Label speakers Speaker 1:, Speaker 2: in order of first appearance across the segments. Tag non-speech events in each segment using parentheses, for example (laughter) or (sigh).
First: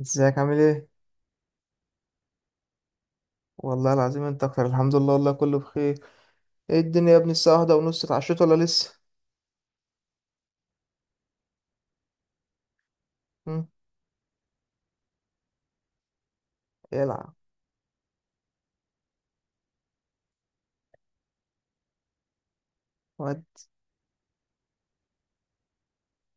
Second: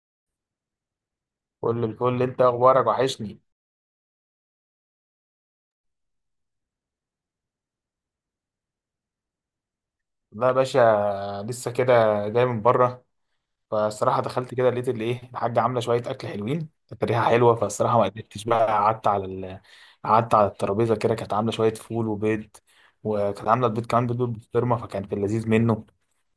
Speaker 1: ازيك عامل ايه؟
Speaker 2: كل الفل، انت اخبارك وحشني.
Speaker 1: والله العظيم انت اكتر. الحمد لله والله كله بخير. ايه الدنيا يا ابني الساعة واحدة ونص، اتعشيت ولا لسه؟
Speaker 2: لا يا باشا، لسه كده. جاي من بره.
Speaker 1: مم،
Speaker 2: فالصراحه دخلت كده لقيت اللي ايه، الحاجه عامله شويه اكل حلوين، كانت ريحه
Speaker 1: العب
Speaker 2: حلوه، فالصراحه ما قدرتش بقى. قعدت على الترابيزه كده، كانت عامله شويه فول وبيض.
Speaker 1: ود.
Speaker 2: وكانت عامله البيض كمان بيض بالبسطرمه، فكان في اللذيذ منه.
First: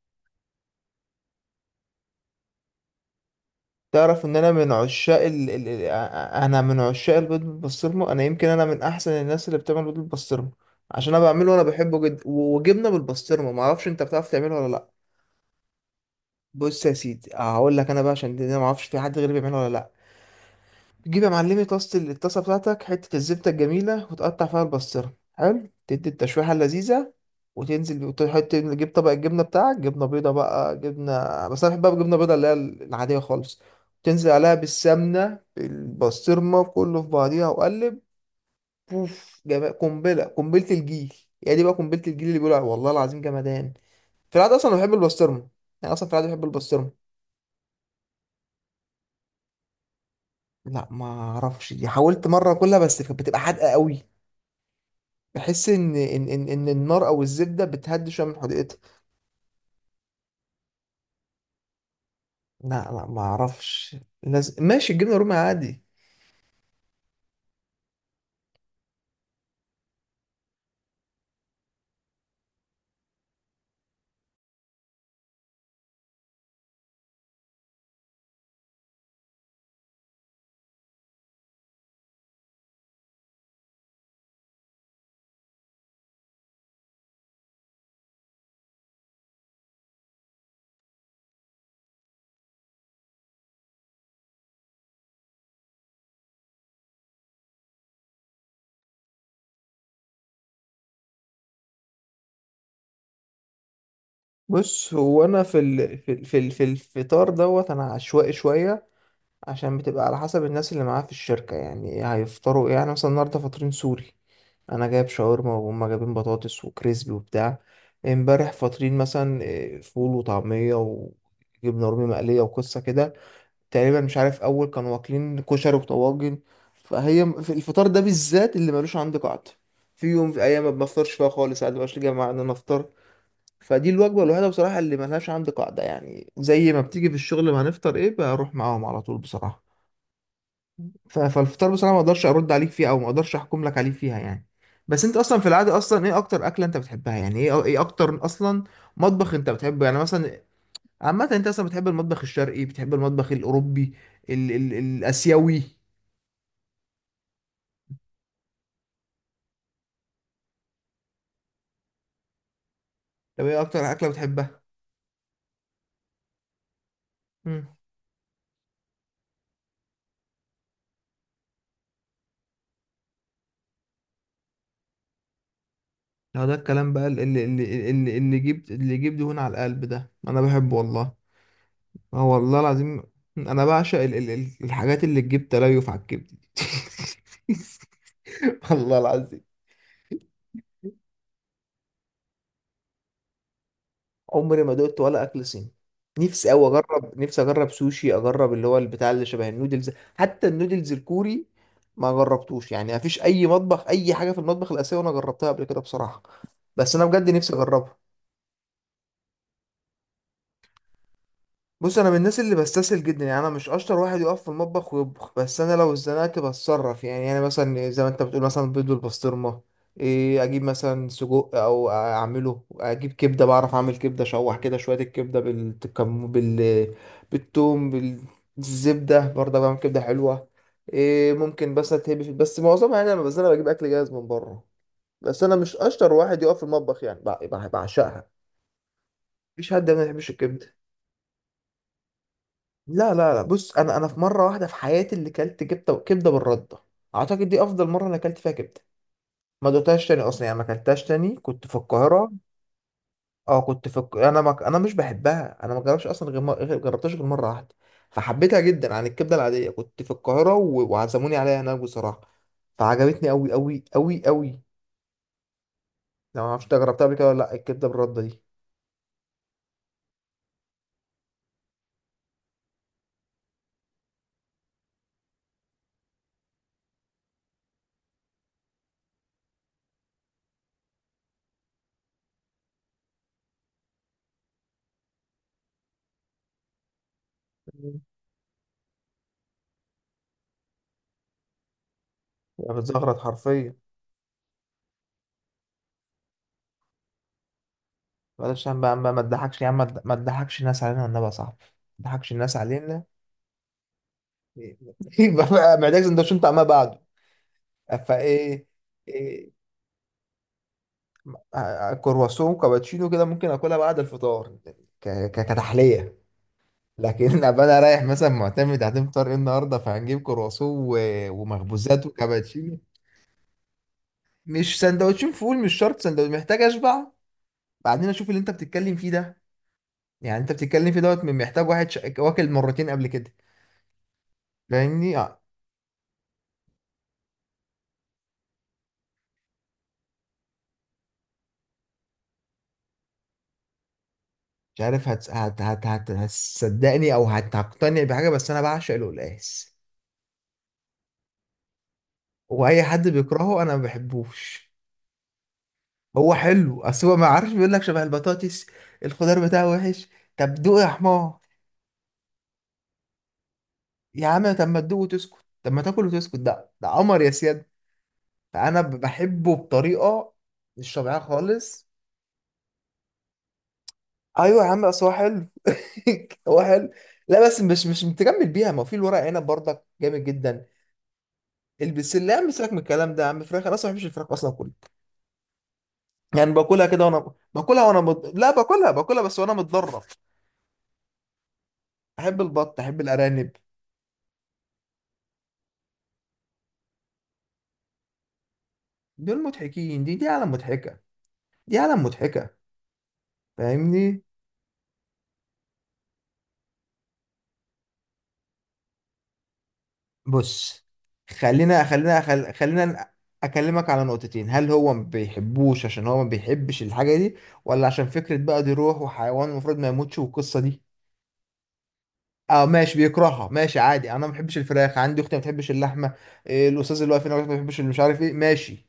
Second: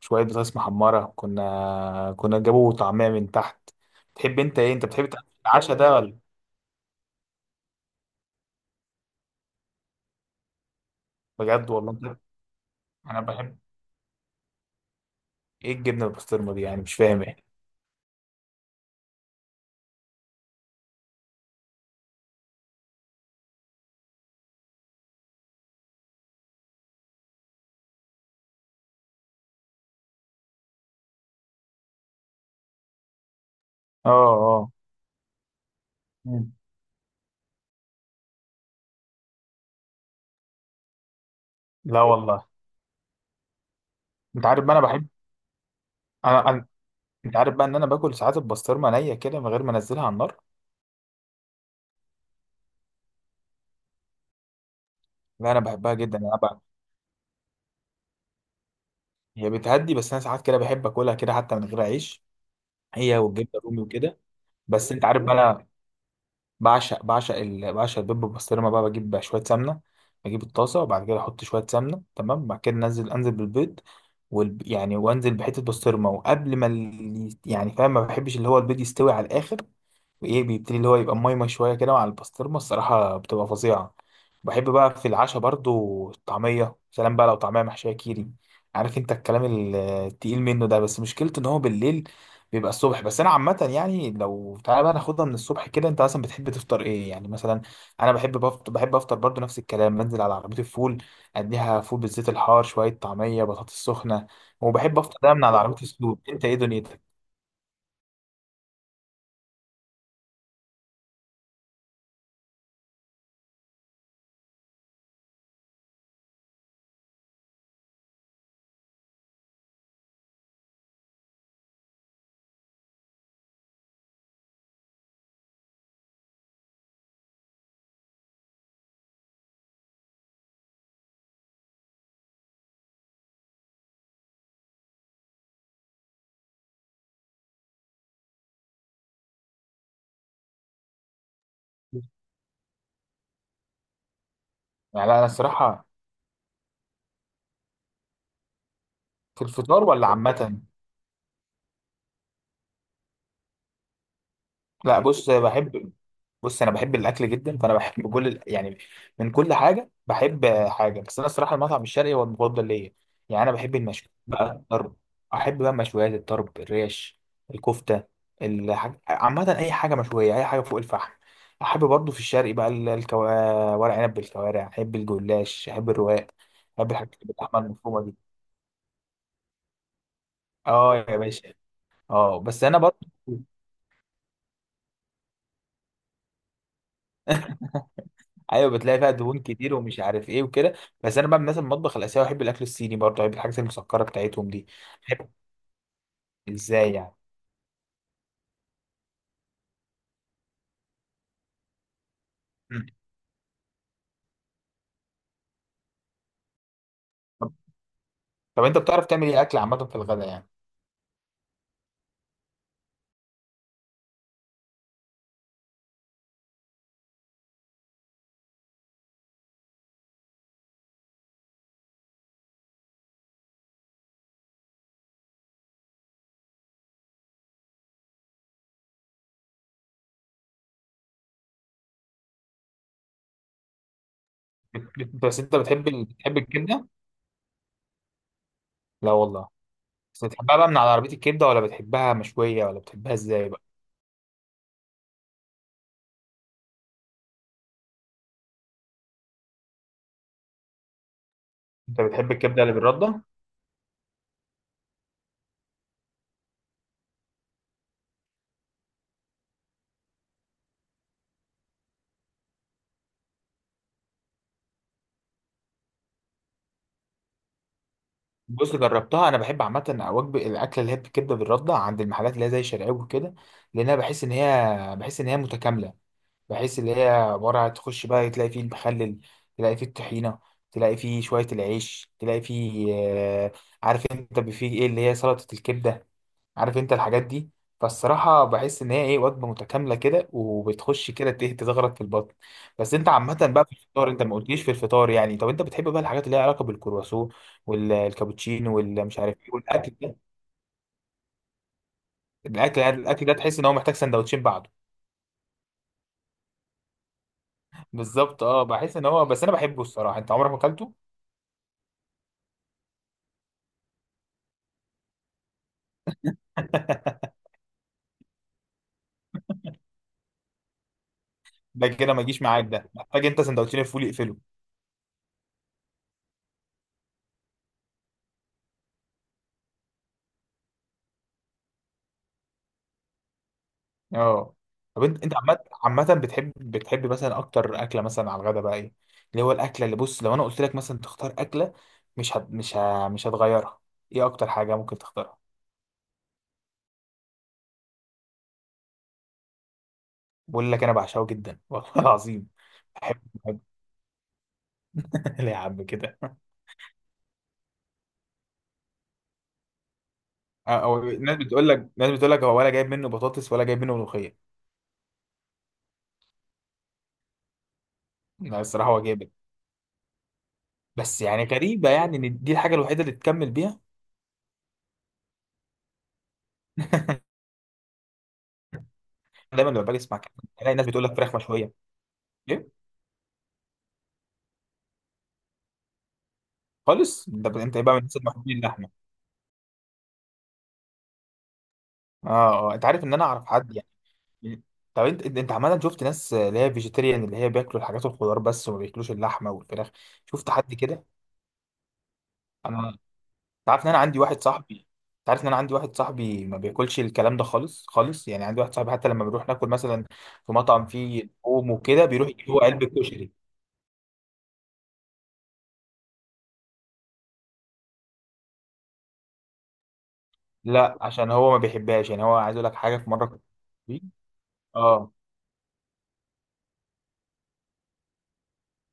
Speaker 2: شويه بطاطس محمره، كنا جابوا طعميه من تحت.
Speaker 1: تعرف ان
Speaker 2: تحب
Speaker 1: انا
Speaker 2: انت
Speaker 1: من
Speaker 2: ايه؟ انت بتحب
Speaker 1: عشاق
Speaker 2: تعمل العشاء ده ولا؟
Speaker 1: انا من عشاق البيض بالبسطرمة. انا يمكن انا من احسن الناس اللي بتعمل بيض بالبسطرمة، عشان انا بعمله وانا
Speaker 2: بجد والله
Speaker 1: بحبه
Speaker 2: انت.
Speaker 1: جدا. و- وجبنة
Speaker 2: انا
Speaker 1: بالبسطرمة،
Speaker 2: بحب.
Speaker 1: معرفش انت بتعرف تعمله ولا لا.
Speaker 2: ايه الجبنه بالبسطرمه دي يعني؟
Speaker 1: بص يا
Speaker 2: مش فاهم
Speaker 1: سيدي
Speaker 2: ايه.
Speaker 1: هقول لك انا بقى، عشان دي ما اعرفش في حد غيري بيعمله ولا لا. تجيب يا معلمي طاسة ال- الطاسة بتاعتك، حتة الزبدة الجميلة وتقطع فيها البصرة حلو، تدي التشويحة اللذيذة وتنزل وتحط، تجيب طبق الجبنة بتاعك، جبنة بيضة بقى، جبنة، بس أنا بحب بقى جبنة بيضة اللي هي العادية خالص.
Speaker 2: اه،
Speaker 1: تنزل عليها
Speaker 2: اه.
Speaker 1: بالسمنة
Speaker 2: مم.
Speaker 1: بالبسطرمة، كله في بعضيها وقلب. بوف، جمال، قنبلة، قنبلة الجيل. هي دي بقى
Speaker 2: لا
Speaker 1: قنبلة الجيل اللي
Speaker 2: والله.
Speaker 1: بيقولوا عليها، والله العظيم جمدان. في
Speaker 2: انت
Speaker 1: العادة
Speaker 2: عارف
Speaker 1: أصلا
Speaker 2: بقى
Speaker 1: أنا
Speaker 2: انا
Speaker 1: بحب
Speaker 2: بحب.
Speaker 1: البسطرمة. يعني أصلا في العادة
Speaker 2: انا
Speaker 1: بحب
Speaker 2: أنا-
Speaker 1: البسطرمة.
Speaker 2: انت عارف بقى ان انا باكل ساعات البسطرمه نيه كده من غير ما انزلها على النار.
Speaker 1: لا ما أعرفش، دي حاولت مرة كلها بس كانت بتبقى حادقة قوي.
Speaker 2: لا، انا
Speaker 1: بحس
Speaker 2: بحبها
Speaker 1: ان
Speaker 2: جدا،
Speaker 1: ان
Speaker 2: انا
Speaker 1: ان
Speaker 2: بقى.
Speaker 1: ان النار او الزبده بتهدي شويه من حديقتها.
Speaker 2: هي بتهدي، بس انا ساعات كده بحب اكلها كده حتى من غير عيش.
Speaker 1: لا لا
Speaker 2: هي
Speaker 1: ما
Speaker 2: والجبنه الرومي
Speaker 1: اعرفش.
Speaker 2: وكده.
Speaker 1: لازم
Speaker 2: بس
Speaker 1: ماشي،
Speaker 2: انت
Speaker 1: الجبنه
Speaker 2: عارف بقى
Speaker 1: الرومي
Speaker 2: انا
Speaker 1: عادي.
Speaker 2: بعشق البيض بالبسطرمه بقى. بجيب بقى شويه سمنه، بجيب الطاسه، وبعد كده احط شويه سمنه، تمام. بعد كده انزل بالبيض يعني وانزل بحته بسطرمه، وقبل ما يعني فاهم، ما بحبش اللي هو البيض يستوي على الاخر. ايه، بيبتدي اللي هو يبقى مايمة شوية كده، مع البسطرمة الصراحة بتبقى فظيعة. بحب بقى في العشاء برضو الطعمية، سلام بقى لو طعمية محشية كيري. عارف انت الكلام التقيل منه ده، بس مشكلته ان هو بالليل بيبقى الصبح. بس انا عامة، يعني لو تعالى بقى ناخدها من الصبح كده، انت مثلا بتحب تفطر ايه يعني مثلا؟ انا بحب افطر برضو نفس الكلام. بنزل على عربية الفول، اديها فول بالزيت الحار، شوية طعمية، بطاطس سخنة.
Speaker 1: بص،
Speaker 2: وبحب افطر
Speaker 1: هو
Speaker 2: دايما من
Speaker 1: انا
Speaker 2: على
Speaker 1: في
Speaker 2: عربية
Speaker 1: ال... في
Speaker 2: السلوك.
Speaker 1: ال... في
Speaker 2: انت ايه
Speaker 1: ال... في
Speaker 2: دنيتك؟
Speaker 1: الفطار دوت انا عشوائي شويه، عشان بتبقى على حسب الناس اللي معايا في الشركه، يعني هيفطروا ايه. يعني مثلا النهارده فاطرين، سوري، انا جايب شاورما وهم جايبين بطاطس وكريسبي وبتاع. امبارح فاطرين مثلا إيه، فول وطعميه وجبنه رومي مقليه وقصه كده. تقريبا مش عارف اول كانوا واكلين كشري وطواجن. فهي في الفطار ده بالذات اللي ملوش عندي قاعدة. في يوم، في ايام ما بنفطرش فيها خالص، عادي مبقاش لي جماعه ان انا افطر. فدي الوجبه الوحيده بصراحه اللي ملهاش عندي قاعده، يعني زي ما بتيجي في الشغل، ما هنفطر ايه بروح معاهم على طول بصراحه. ف- فالفطار بصراحه ما اقدرش ارد عليك فيه، او ما اقدرش احكم لك عليه فيها يعني.
Speaker 2: يعني
Speaker 1: بس
Speaker 2: لا،
Speaker 1: انت
Speaker 2: انا
Speaker 1: اصلا في العاده،
Speaker 2: الصراحة.
Speaker 1: اصلا ايه اكتر اكله انت بتحبها؟ يعني ايه ايه اكتر اصلا مطبخ
Speaker 2: في
Speaker 1: انت
Speaker 2: الفطار
Speaker 1: بتحبه؟ يعني
Speaker 2: ولا
Speaker 1: مثلا
Speaker 2: عامة؟
Speaker 1: عامة انت اصلا بتحب المطبخ الشرقي، بتحب المطبخ الاوروبي، ال ال
Speaker 2: لا، بص أنا
Speaker 1: الاسيوي؟
Speaker 2: بحب. بص انا بحب الاكل جدا، فانا بحب كل يعني من كل حاجه بحب حاجه، بس انا الصراحه المطعم الشرقي هو المفضل ليا. يعني
Speaker 1: طب
Speaker 2: انا
Speaker 1: ايه
Speaker 2: بحب
Speaker 1: اكتر
Speaker 2: المشويات
Speaker 1: اكلة
Speaker 2: بقى،
Speaker 1: بتحبها؟
Speaker 2: الطرب. احب بقى مشويات الطرب، الريش،
Speaker 1: امم.
Speaker 2: الكفته. عامه اي حاجه مشويه، اي حاجه فوق الفحم. احب برضو في الشرقي بقى ورق عنب بالكوارع. احب الجلاش، احب الرواق.
Speaker 1: لا ده
Speaker 2: احب
Speaker 1: الكلام بقى
Speaker 2: الحاجات اللي
Speaker 1: اللي
Speaker 2: باللحمه
Speaker 1: اللي
Speaker 2: المفرومه دي.
Speaker 1: اللي, اللي جبت اللي جيب دهون على القلب ده، انا بحبه
Speaker 2: اه يا
Speaker 1: والله.
Speaker 2: باشا.
Speaker 1: اه
Speaker 2: اه، بس
Speaker 1: والله
Speaker 2: انا برضو
Speaker 1: العظيم. انا بعشق الحاجات اللي تجيب تليف على الكبد دي.
Speaker 2: (laughs) ايوه،
Speaker 1: (laughs)
Speaker 2: بتلاقي
Speaker 1: والله
Speaker 2: فيها دهون
Speaker 1: العظيم.
Speaker 2: كتير ومش عارف ايه وكده. بس انا بقى من الناس المطبخ الاسيوي. بحب الاكل الصيني برضه، بحب الحاجات المسكره بتاعتهم دي.
Speaker 1: عمري ما دقت ولا
Speaker 2: بحب.
Speaker 1: اكل صيني. نفسي قوي
Speaker 2: ازاي يعني؟
Speaker 1: اجرب، نفسي اجرب سوشي، اجرب اللي هو البتاع اللي شبه النودلز. حتى النودلز الكوري ما جربتوش.
Speaker 2: مم.
Speaker 1: يعني ما فيش اي مطبخ، اي حاجه في المطبخ الاسيوي انا جربتها قبل كده بصراحه. بس انا بجد
Speaker 2: طب
Speaker 1: نفسي اجربها.
Speaker 2: طب انت بتعرف تعمل ايه اكل عامه في الغداء يعني؟
Speaker 1: بص انا من الناس اللي بستسهل جدا، يعني انا مش اشطر واحد يقف في المطبخ ويطبخ، بس انا لو اتزنقت بتصرف. يعني يعني مثلا زي ما انت بتقول مثلا بيض والبسطرمه، إيه اجيب مثلا سجق او اعمله، اجيب كبده، بعرف اعمل كبده، اشوح كده شويه الكبده بالكم، بالثوم، بالزبده، برضه بعمل كبده حلوه. إيه، ممكن بس اتهبي في، بس معظمها يعني انا، بس انا بجيب اكل جاهز من بره.
Speaker 2: بس
Speaker 1: بس
Speaker 2: انت
Speaker 1: انا مش
Speaker 2: بتحب
Speaker 1: اشطر
Speaker 2: بتحب
Speaker 1: واحد يقف في
Speaker 2: الكبده.
Speaker 1: المطبخ، يعني بعشقها.
Speaker 2: لا والله.
Speaker 1: مفيش حد ما
Speaker 2: بس
Speaker 1: يحبش
Speaker 2: بتحبها بقى من
Speaker 1: الكبده.
Speaker 2: على عربيه الكبده، ولا بتحبها مشويه، ولا بتحبها
Speaker 1: لا لا لا
Speaker 2: ازاي بقى؟
Speaker 1: بص، انا انا في مره واحده في حياتي اللي كلت كبده، كبده بالرده. اعتقد دي افضل مره انا كلت فيها كبده. ما دوتهاش تاني اصلا، يعني ما كلتهاش تاني، كنت في
Speaker 2: انت بتحب
Speaker 1: القاهره.
Speaker 2: الكبده اللي بالرده.
Speaker 1: اه كنت في انا ما... انا مش بحبها، انا ما جربتش اصلا غير م... غير- جربتهاش غير مره واحده، فحبيتها جدا عن الكبده العاديه. كنت في القاهره وعزموني عليها هناك بصراحه، فعجبتني قوي قوي قوي قوي. لو ما اعرفش إنت جربتها قبل كده ولا لا الكبده بالرده دي.
Speaker 2: بص، جربتها، انا بحب عامه وجبه الاكله اللي هي بالكبده بالرده عند المحلات اللي هي زي شرقاوي وكده، لان انا بحس ان هي متكامله. بحيث اللي هي عبارة عن تخش بقى تلاقي فيه المخلل، تلاقي فيه الطحينة، تلاقي فيه شوية العيش، تلاقي فيه آه، عارف انت فيه ايه اللي هي سلطة الكبدة. عارف انت الحاجات دي.
Speaker 1: مم.
Speaker 2: فالصراحة بحس ان هي ايه، وجبة متكاملة كده، وبتخش كده تزغرط في البطن.
Speaker 1: يعني
Speaker 2: بس انت
Speaker 1: بتزغرط
Speaker 2: عامة بقى في
Speaker 1: حرفيا.
Speaker 2: الفطار، انت ما قلتليش في الفطار يعني. طب انت بتحب بقى الحاجات اللي ليها علاقة بالكرواسون
Speaker 1: معلش
Speaker 2: والكابتشينو
Speaker 1: يا عم بقى، ما
Speaker 2: والمش
Speaker 1: ما
Speaker 2: عارف ايه
Speaker 1: تضحكش يا عم،
Speaker 2: والاكل ده؟
Speaker 1: ما تضحكش الناس علينا والنبي يا صاحبي، ما تضحكش الناس
Speaker 2: الاكل يعني،
Speaker 1: علينا.
Speaker 2: الاكل ده تحس ان هو محتاج سندوتشين بعده.
Speaker 1: يبقى بقى محتاج سندوتشين طعمها بعده.
Speaker 2: (laughs) بالظبط، اه،
Speaker 1: فايه.
Speaker 2: بحس ان هو، بس انا
Speaker 1: إيه.
Speaker 2: بحبه الصراحة. انت عمرك ما اكلته؟
Speaker 1: آه، كرواسون وكابتشينو كده ممكن اكلها بعد الفطار كتحليه.
Speaker 2: (laughs)
Speaker 1: لكن (laughs) ابقى انا رايح مثلا معتمد، هتفطر فطار ايه النهارده؟ فهنجيب كرواسون و-
Speaker 2: ده
Speaker 1: ومخبوزات
Speaker 2: كده ما يجيش معاك،
Speaker 1: وكابتشينو.
Speaker 2: ده محتاج انت سندوتشين الفول يقفله.
Speaker 1: مش سندوتشين فول، مش شرط سندوتش، محتاج اشبع، بعدين اشوف اللي انت بتتكلم فيه ده. يعني انت بتتكلم فيه دوت، محتاج واحد واكل مرتين قبل كده.
Speaker 2: اه. طب
Speaker 1: فاهمني
Speaker 2: انت
Speaker 1: آه.
Speaker 2: عامه، عامه بتحب، مثلا اكتر اكله مثلا على الغدا بقى ايه، اللي هو الاكله اللي، بص لو انا قلت لك مثلا تختار اكله مش هت... مش ه... مش هتغيرها، ايه اكتر حاجه
Speaker 1: مش
Speaker 2: ممكن
Speaker 1: عارف
Speaker 2: تختارها؟
Speaker 1: هتصدقني او هتقتنع بحاجه، بس انا بعشق القلقاس.
Speaker 2: بقول لك، انا بعشقه جدا والله (laughs) العظيم.
Speaker 1: واي حد
Speaker 2: بحب بحب.
Speaker 1: بيكرهه انا ما بحبوش.
Speaker 2: (laughs) ليه يا عم كده؟
Speaker 1: هو حلو، اصل هو ما عارفش بيقول لك شبه البطاطس، الخضار بتاعه وحش. طب
Speaker 2: اه،
Speaker 1: دوق يا
Speaker 2: او الناس
Speaker 1: حمار.
Speaker 2: بتقول لك، هو ولا جايب منه بطاطس ولا جايب منه
Speaker 1: يا
Speaker 2: ملوخيه.
Speaker 1: عم طب ما تدوق وتسكت، طب ما تاكل وتسكت، ده ده قمر يا سياد.
Speaker 2: لا
Speaker 1: فانا
Speaker 2: الصراحه هو جايب.
Speaker 1: بحبه بطريقه مش
Speaker 2: بس
Speaker 1: طبيعيه
Speaker 2: يعني غريبه
Speaker 1: خالص.
Speaker 2: يعني، ان دي الحاجه الوحيده اللي تكمل بيها.
Speaker 1: ايوه يا عم، اصل هو حلو. (laughs) هو حلو. لا بس مش متجمل بيها، ما هو في الورق عنب
Speaker 2: دايما لما
Speaker 1: برضك
Speaker 2: باجي اسمع
Speaker 1: جامد
Speaker 2: كلام،
Speaker 1: جدا.
Speaker 2: الاقي ناس بتقول لك فراخ مشويه.
Speaker 1: البسله يا عم سيبك من الكلام ده يا عم، فراخ انا اصلا ما بحبش الفراخ اصلا كله، يعني باكلها كده
Speaker 2: خالص.
Speaker 1: وانا
Speaker 2: انت
Speaker 1: باكلها
Speaker 2: يبقى من
Speaker 1: وانا
Speaker 2: الناس
Speaker 1: مد... لا
Speaker 2: المحبين اللحمه.
Speaker 1: باكلها، باكلها بس وانا متضرر. احب
Speaker 2: اه. اه،
Speaker 1: البط،
Speaker 2: انت عارف
Speaker 1: احب
Speaker 2: ان انا اعرف
Speaker 1: الارانب.
Speaker 2: حد، يعني. طب انت عمال، شفت ناس اللي هي فيجيتيريان، اللي هي بياكلوا الحاجات والخضار بس وما بياكلوش
Speaker 1: دول
Speaker 2: اللحمه والفراخ؟
Speaker 1: مضحكين، دي دي
Speaker 2: شفت
Speaker 1: عالم
Speaker 2: حد كده؟
Speaker 1: مضحكه، دي عالم مضحكه.
Speaker 2: انت عارف ان انا عندي
Speaker 1: فاهمني.
Speaker 2: واحد صاحبي. انت عارف ان انا عندي واحد صاحبي ما بياكلش الكلام ده خالص خالص، يعني عندي واحد صاحبي حتى لما بنروح ناكل مثلا في مطعم
Speaker 1: بص
Speaker 2: فيه لحوم وكده، بيروح يجيب هو علبه
Speaker 1: خلينا
Speaker 2: كشري.
Speaker 1: اكلمك على نقطتين، هل هو ما بيحبوش عشان هو ما بيحبش الحاجه دي، ولا عشان فكره بقى دي روح وحيوان المفروض ما يموتش والقصه دي.
Speaker 2: لا، عشان هو ما بيحبهاش، يعني هو عايز اقول
Speaker 1: اه
Speaker 2: لك حاجه،
Speaker 1: ماشي
Speaker 2: في مره
Speaker 1: بيكرهها ماشي عادي، انا ما بحبش الفراخ،
Speaker 2: اه،
Speaker 1: عندي اختي ما بتحبش اللحمه. إيه، الاستاذ اللي واقف هنا ما بيحبش اللي مش عارف ايه، ماشي،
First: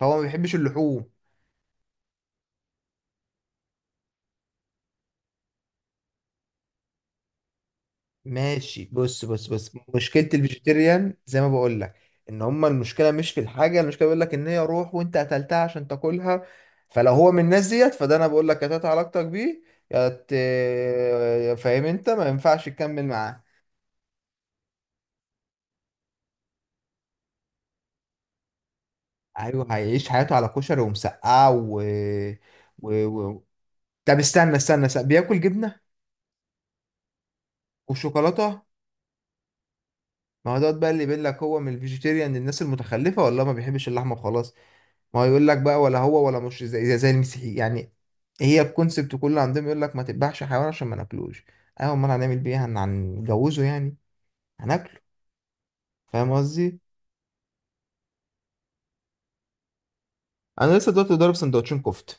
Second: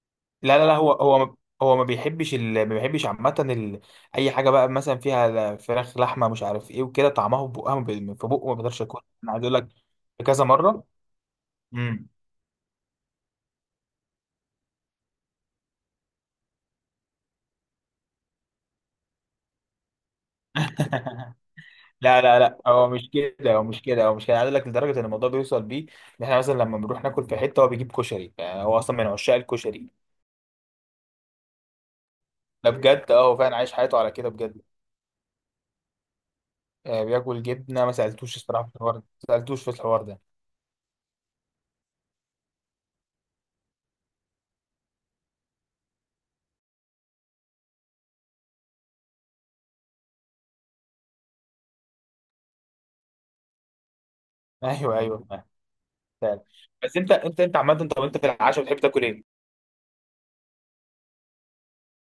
Speaker 1: فهو ما بيحبش
Speaker 2: لا لا لا،
Speaker 1: اللحوم.
Speaker 2: هو ما بيحبش عامة أي حاجة بقى مثلا فيها فراخ، لحمة، مش عارف إيه وكده، طعمها في بقها، ما في بقه ما بيقدرش
Speaker 1: ماشي
Speaker 2: ياكلها.
Speaker 1: بص
Speaker 2: أنا عايز
Speaker 1: بص
Speaker 2: أقول لك
Speaker 1: بص، مشكلة
Speaker 2: كذا مرة.
Speaker 1: الفيجيتيريان زي ما بقول لك،
Speaker 2: امم.
Speaker 1: ان هما المشكلة مش في الحاجة، المشكلة بيقول لك ان هي روح وانت قتلتها عشان تاكلها. فلو هو من الناس ديت، فده انا بقول لك قطعت علاقتك بيه، يا ت-
Speaker 2: (laughs)
Speaker 1: يا فاهم، انت
Speaker 2: لا
Speaker 1: ما
Speaker 2: لا لا،
Speaker 1: ينفعش
Speaker 2: هو
Speaker 1: تكمل
Speaker 2: مش
Speaker 1: معاه.
Speaker 2: كده، هو مش كده، هو مش كده، عايز اقول لك لدرجه ان الموضوع بيوصل بيه ان احنا مثلا لما بنروح ناكل في حته، هو بيجيب كشري، يعني هو اصلا من عشاق
Speaker 1: ايوه،
Speaker 2: الكشري.
Speaker 1: هيعيش حياته على كشري ومسقعة
Speaker 2: ده
Speaker 1: و...
Speaker 2: بجد، اه، هو
Speaker 1: و...
Speaker 2: فعلا عايش حياته على
Speaker 1: طب
Speaker 2: كده بجد.
Speaker 1: استنى. بياكل جبنة
Speaker 2: آه، بياكل جبنه، ما سالتوش
Speaker 1: وشوكولاتة؟
Speaker 2: الصراحه في الحوار ده. ما سالتوش في الحوار ده.
Speaker 1: ما هو دوت بقى اللي بيقول لك، هو من الفيجيتيريان للناس المتخلفة ولا ما بيحبش اللحمة وخلاص. ما هو يقول لك بقى، ولا هو ولا مش زي المسيحي يعني، هي الكونسبت كله عندهم يقول لك ما تذبحش حيوان عشان ما ناكلوش. ايوه، امال هنعمل بيه إيه؟ هنجوزه يعني؟
Speaker 2: (laughs)
Speaker 1: هناكله.
Speaker 2: ايوه، ايوه،
Speaker 1: فاهم
Speaker 2: فعلا.
Speaker 1: قصدي.
Speaker 2: بس انت عامه، طب انت في العشاء بتحب تاكل ايه؟
Speaker 1: انا لسه دلوقتي ضارب سندوتشين كفته،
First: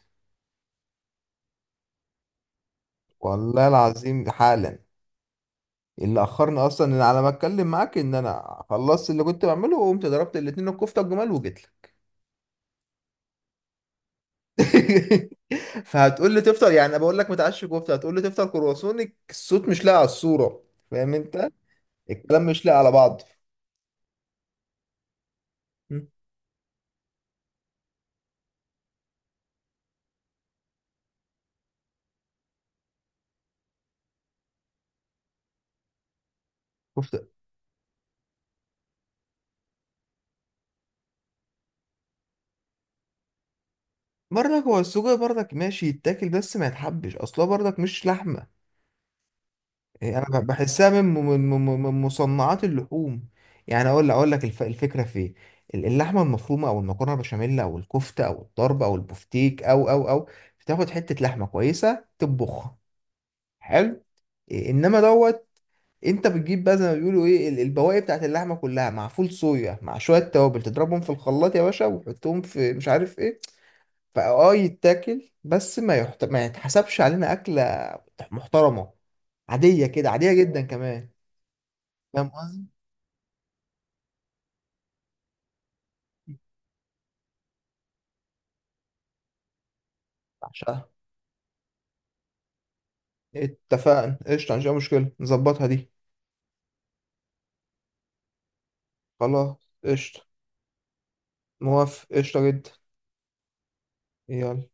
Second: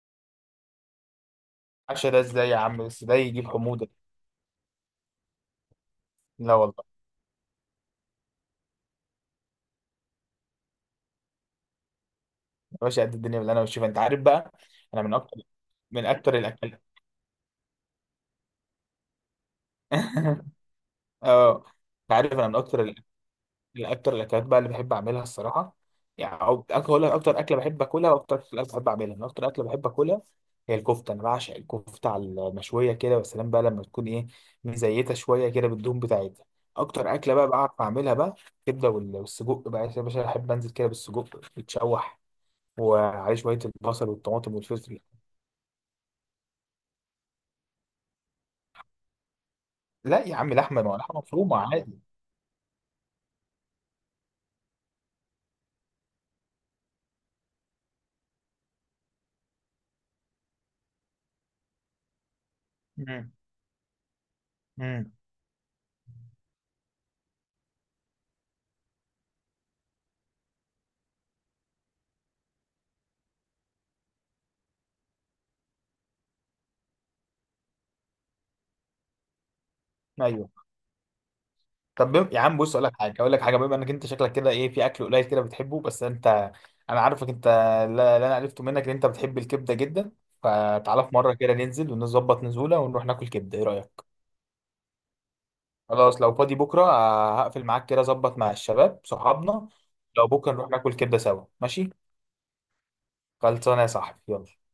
Speaker 2: العشاء ده ازاي يا عم؟ بس ده يجيب
Speaker 1: والله
Speaker 2: حموضه.
Speaker 1: العظيم حالا. اللي
Speaker 2: لا
Speaker 1: اخرني
Speaker 2: والله.
Speaker 1: اصلا ان على ما اتكلم معاك، ان انا خلصت اللي كنت بعمله وقمت ضربت الاتنين الكفته الجمال وجيت لك.
Speaker 2: يا باشا، قد الدنيا باللي انا بشوفها، انت عارف بقى، انا
Speaker 1: (laughs)
Speaker 2: من
Speaker 1: فهتقول
Speaker 2: اكتر
Speaker 1: لي تفطر،
Speaker 2: الاكل.
Speaker 1: يعني انا بقول لك ما تعش كفته هتقول لي تفطر كرواسونك، الصوت مش لاقي على
Speaker 2: (laughs)
Speaker 1: الصوره. فاهم انت،
Speaker 2: اه. انت عارف
Speaker 1: الكلام
Speaker 2: انا من
Speaker 1: مش لاقي على
Speaker 2: اكتر
Speaker 1: بعض.
Speaker 2: الاكلات بقى اللي بحب اعملها، الصراحه،
Speaker 1: م.
Speaker 2: يعني. او اقول لك، اكتر اكله بحب اكلها، واكتر اكله بحب اعملها. انا اكتر اكله بحب اكلها هي الكفته. انا بعشق الكفته على المشويه كده والسلام بقى، لما تكون ايه، مزيته شويه كده بالدهون بتاعتها. اكتر اكله
Speaker 1: كفته.
Speaker 2: بقى بعرف اعملها بقى، الكبده والسجق بقى يا باشا. احب انزل كده بالسجق يتشوح، وعليه شويه البصل والطماطم
Speaker 1: برضك هو
Speaker 2: والفلفل.
Speaker 1: السجق برضك ماشي يتاكل، بس ما يتحبش اصلا برضك مش لحمه. إيه،
Speaker 2: لا يا
Speaker 1: انا
Speaker 2: عم، لحمه، ما
Speaker 1: بحسها
Speaker 2: هو
Speaker 1: من
Speaker 2: لحمه
Speaker 1: من
Speaker 2: مفرومه
Speaker 1: من
Speaker 2: عادي.
Speaker 1: من مصنعات اللحوم. يعني اقول لك الفكره في إيه؟ اللحمه المفرومه، او المكرونه بشاميل، او الكفته، او الطرب، او البفتيك، او بتاخد حته لحمه كويسه تطبخها.
Speaker 2: امم،
Speaker 1: حلو. إيه، انما
Speaker 2: امم.
Speaker 1: دوت انت بتجيب بقى زي ما بيقولوا ايه البواقي بتاعت اللحمه كلها مع فول صويا، مع شويه توابل، تضربهم في الخلاط يا باشا وتحطهم في مش عارف ايه. فاه يتاكل، بس ما يتحسبش علينا اكله محترمه، عاديه كده، عاديه جدا
Speaker 2: ايوه.
Speaker 1: كمان.
Speaker 2: طب
Speaker 1: فاهم
Speaker 2: يا عم،
Speaker 1: قصدي.
Speaker 2: بص اقول لك حاجه، بما انك انت شكلك كده ايه، في اكل قليل كده بتحبه بس انت. انا عارفك انت، لا لا، انا عرفته منك، ان انت بتحب الكبده جدا.
Speaker 1: بعشقها.
Speaker 2: فتعالى في مره كده ننزل ونظبط نزوله، ونروح ناكل كبده، ايه رايك؟
Speaker 1: اتفقنا قشطه، مفيش أي مشكله نظبطها دي.
Speaker 2: خلاص، لو فاضي بكره آه، هقفل معاك كده، ظبط مع الشباب
Speaker 1: خلاص،
Speaker 2: صحابنا
Speaker 1: قشطه.
Speaker 2: لو بكره نروح ناكل كبده سوا، ماشي؟
Speaker 1: موافق قشطه جدا.
Speaker 2: خلصانه يا صاحبي، يلا.
Speaker 1: يلا.